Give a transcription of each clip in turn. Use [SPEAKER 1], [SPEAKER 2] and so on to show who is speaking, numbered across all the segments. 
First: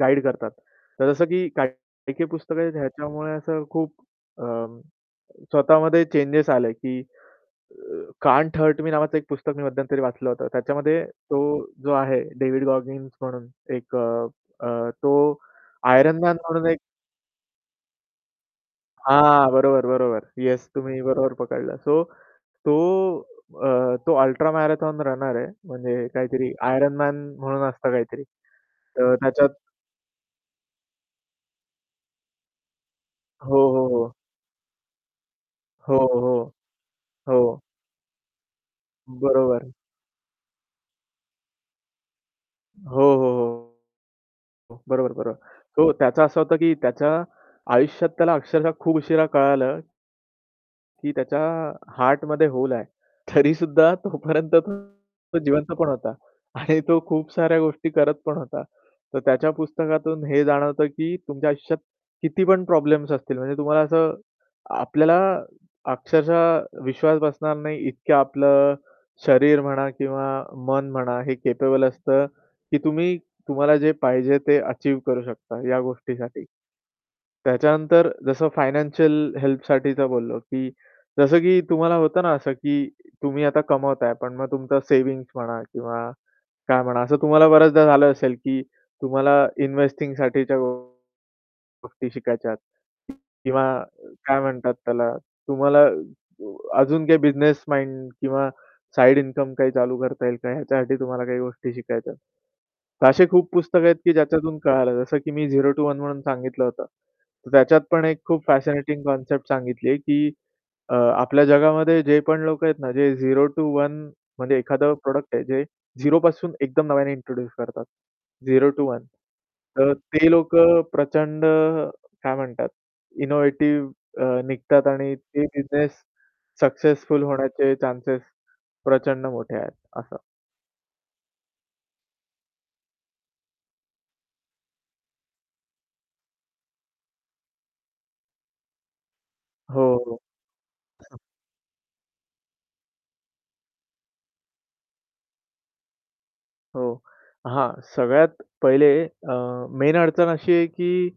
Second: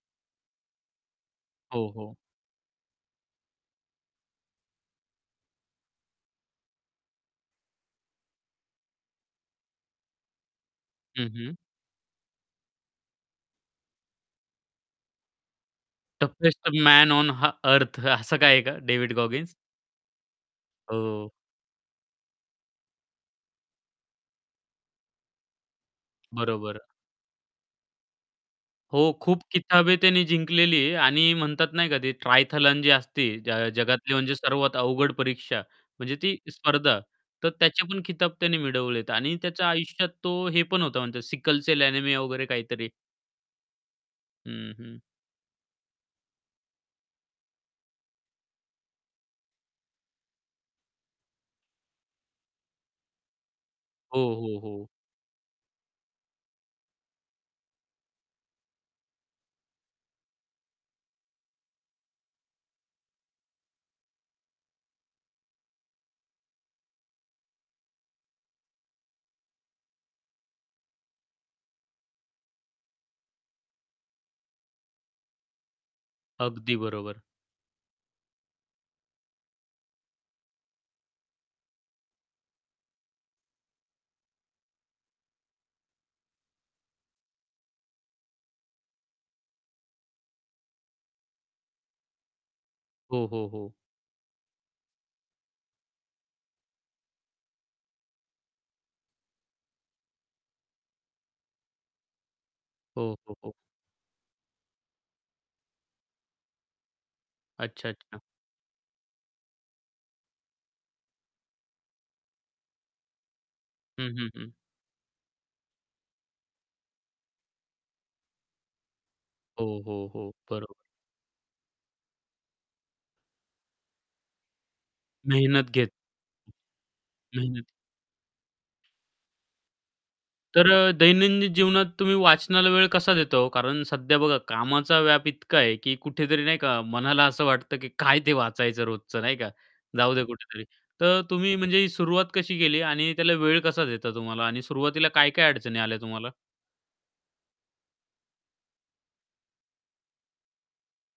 [SPEAKER 1] Guide करतात. तर जसं की काही
[SPEAKER 2] हो, हो.
[SPEAKER 1] काही पुस्तकं आहेत ह्याच्यामुळे असं खूप अ, स्वतःमध्ये चेंजेस आले, की अ, Can’t Hurt Me नावाचं एक पुस्तक मी मध्यंतरी वाचलं होतं. त्याच्यामध्ये
[SPEAKER 2] हं,
[SPEAKER 1] तो
[SPEAKER 2] हं.
[SPEAKER 1] जो आहे डेव्हिड गॉगिन्स म्हणून एक अ, अ, तो आयरन मॅन म्हणून
[SPEAKER 2] टफेस्ट
[SPEAKER 1] एक
[SPEAKER 2] मॅन ओन ह अर्थ असं काय आहे का डेव्हिड
[SPEAKER 1] हां,
[SPEAKER 2] गॉगिन्स?
[SPEAKER 1] बरोबर, बरोबर. येस तुम्ही
[SPEAKER 2] ओ.
[SPEAKER 1] बरोबर पकडला. सो तो अ, तो अल्ट्रा मॅरेथॉन रनर आहे. म्हणजे काहीतरी
[SPEAKER 2] बरोबर.
[SPEAKER 1] आयरन मॅन म्हणून असतं काहीतरी.
[SPEAKER 2] हो,
[SPEAKER 1] तर
[SPEAKER 2] खूप
[SPEAKER 1] त्याच्यात
[SPEAKER 2] किताबें त्याने जिंकलेली आणि म्हणतात नाही का, ते ट्रायथलन जी असती, ज
[SPEAKER 1] हो, हो, हो.
[SPEAKER 2] जगातली म्हणजे सर्वात अवघड परीक्षा
[SPEAKER 1] हो,
[SPEAKER 2] म्हणजे ती
[SPEAKER 1] हो.
[SPEAKER 2] स्पर्धा. तर
[SPEAKER 1] हो.
[SPEAKER 2] त्याचे पण खिताब त्याने मिळवलेत आणि त्याच्या
[SPEAKER 1] बरोबर.
[SPEAKER 2] आयुष्यात तो हे पण होता म्हणतात सिकल सेल एनेमिया वगैरे काहीतरी.
[SPEAKER 1] हो, हो,
[SPEAKER 2] हं,
[SPEAKER 1] हो
[SPEAKER 2] हं.
[SPEAKER 1] बरोबर, बरोबर. तो त्याचं असं होतं, की त्याच्या आयुष्यात त्याला अक्षरशः खूप उशिरा कळालं की त्याच्या हार्टमध्ये होल आहे. तरीसुद्धा
[SPEAKER 2] हो,
[SPEAKER 1] तोपर्यंत
[SPEAKER 2] हो, हो.
[SPEAKER 1] तो जिवंत पण होता. आणि तो खूप साऱ्या गोष्टी करत पण होता. तर त्याच्या पुस्तकातून हे जाणवतं, की तुमच्या आयुष्यात किती पण प्रॉब्लेम्स असतील, म्हणजे तुम्हाला असं आपल्याला अक्षरशः विश्वास बसणार नाही इतक्या आपलं शरीर म्हणा किंवा मन म्हणा, हे कॅपेबल असतं, की तुम्ही तुम्हाला जे पाहिजे ते अचीव्ह करू शकता, या गोष्टीसाठी.
[SPEAKER 2] अगदी बरोबर.
[SPEAKER 1] त्याच्यानंतर जसं फायनान्शियल हेल्पसाठी तर बोललो, की जसं की तुम्हाला होतं ना असं, की तुम्ही आता कमवताय पण मग तुमचं सेव्हिंग्ज म्हणा किंवा काय म्हणा, असं तुम्हाला बऱ्याचदा झालं असेल, की तुम्हाला इन्व्हेस्टिंगसाठीच्या गोष्टी शिकायच्या
[SPEAKER 2] हो, हो,
[SPEAKER 1] किंवा
[SPEAKER 2] हो.
[SPEAKER 1] काय म्हणतात त्याला, तुम्हाला अजून काही बिझनेस माइंड किंवा साइड इन्कम काही चालू करता येईल का? ह्याच्यासाठी तुम्हाला काही गोष्टी शिकायच्यात. तर
[SPEAKER 2] हो,
[SPEAKER 1] असे
[SPEAKER 2] हो,
[SPEAKER 1] खूप
[SPEAKER 2] हो.
[SPEAKER 1] पुस्तकं आहेत, की ज्याच्यातून कळालं. जसं की मी झेरो टु वन म्हणून सांगितलं होतं. त्याच्यात
[SPEAKER 2] अच्छा,
[SPEAKER 1] पण
[SPEAKER 2] अच्छा.
[SPEAKER 1] एक खूप फॅशनेटिंग कन्सेप्ट सांगितली, की अ, आपल्या जगामध्ये जे पण लोकं आहेत ना, जे झेरो टु वन
[SPEAKER 2] हं, हं, हं.
[SPEAKER 1] म्हणजे एखादं प्रॉडक्ट आहे जे झेरोपासून एकदम नव्याने इंट्रोड्यूस करतात. Zero to one.
[SPEAKER 2] हो,
[SPEAKER 1] तर
[SPEAKER 2] हो, हो,
[SPEAKER 1] ते
[SPEAKER 2] बरोबर.
[SPEAKER 1] लोकं प्रचंड काय म्हणतात इनोव्हेटिव्ह अ, निघतात आणि ते
[SPEAKER 2] मेहनत घेत.
[SPEAKER 1] बिझनेस सक्सेसफुल
[SPEAKER 2] मेहनत.
[SPEAKER 1] होण्याचे चान्स प्रचंड मोठे आहेत असं.
[SPEAKER 2] तर अ, दैनंदिन जीवनात तुम्ही वाचनाला वेळ कसा देता हो? कारण सध्या बघा कामाचा व्याप इतका आहे, की कुठेतरी नाही का मनाला असं वाटतं, की काय ते वाचायचं रोजचं? नाही का
[SPEAKER 1] हो, हो.
[SPEAKER 2] जाऊदे कुठेतरी? तर तुम्ही म्हणजे सुरुवात कशी केली आणि त्याला वेळ कसा देता तुम्हाला आणि सुरुवातीला काय-काय अडचणी आल्या तुम्हाला?
[SPEAKER 1] हो. हां, सगळ्यात पहिले अ, मेन अडचण अशी आहे की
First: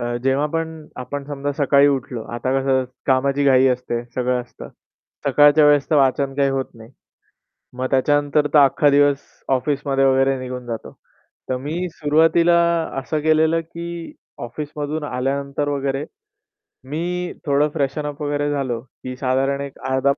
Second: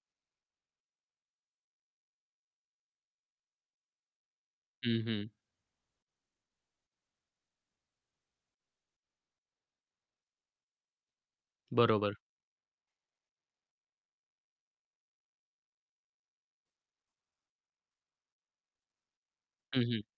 [SPEAKER 1] अ, जेव्हा पण आपण समजा सकाळी उठलो. आता कसं कामाची घाई असते, सगळं असतं.
[SPEAKER 2] हं, हं.
[SPEAKER 1] सकाळच्या वेळेस तर वाचन काही होत नाही. मग त्याच्यानंतर तर अख्खा दिवस ऑफिसमध्ये वगैरे निघून जातो. तर मी
[SPEAKER 2] बरोबर.
[SPEAKER 1] सुरुवातीला असं केलेलं, की ऑफिसमधून आल्यानंतर वगैरे मी थोडं फ्रेशन अप वगैरे झालो की साधारण एक
[SPEAKER 2] हं, हं.
[SPEAKER 1] अर्धा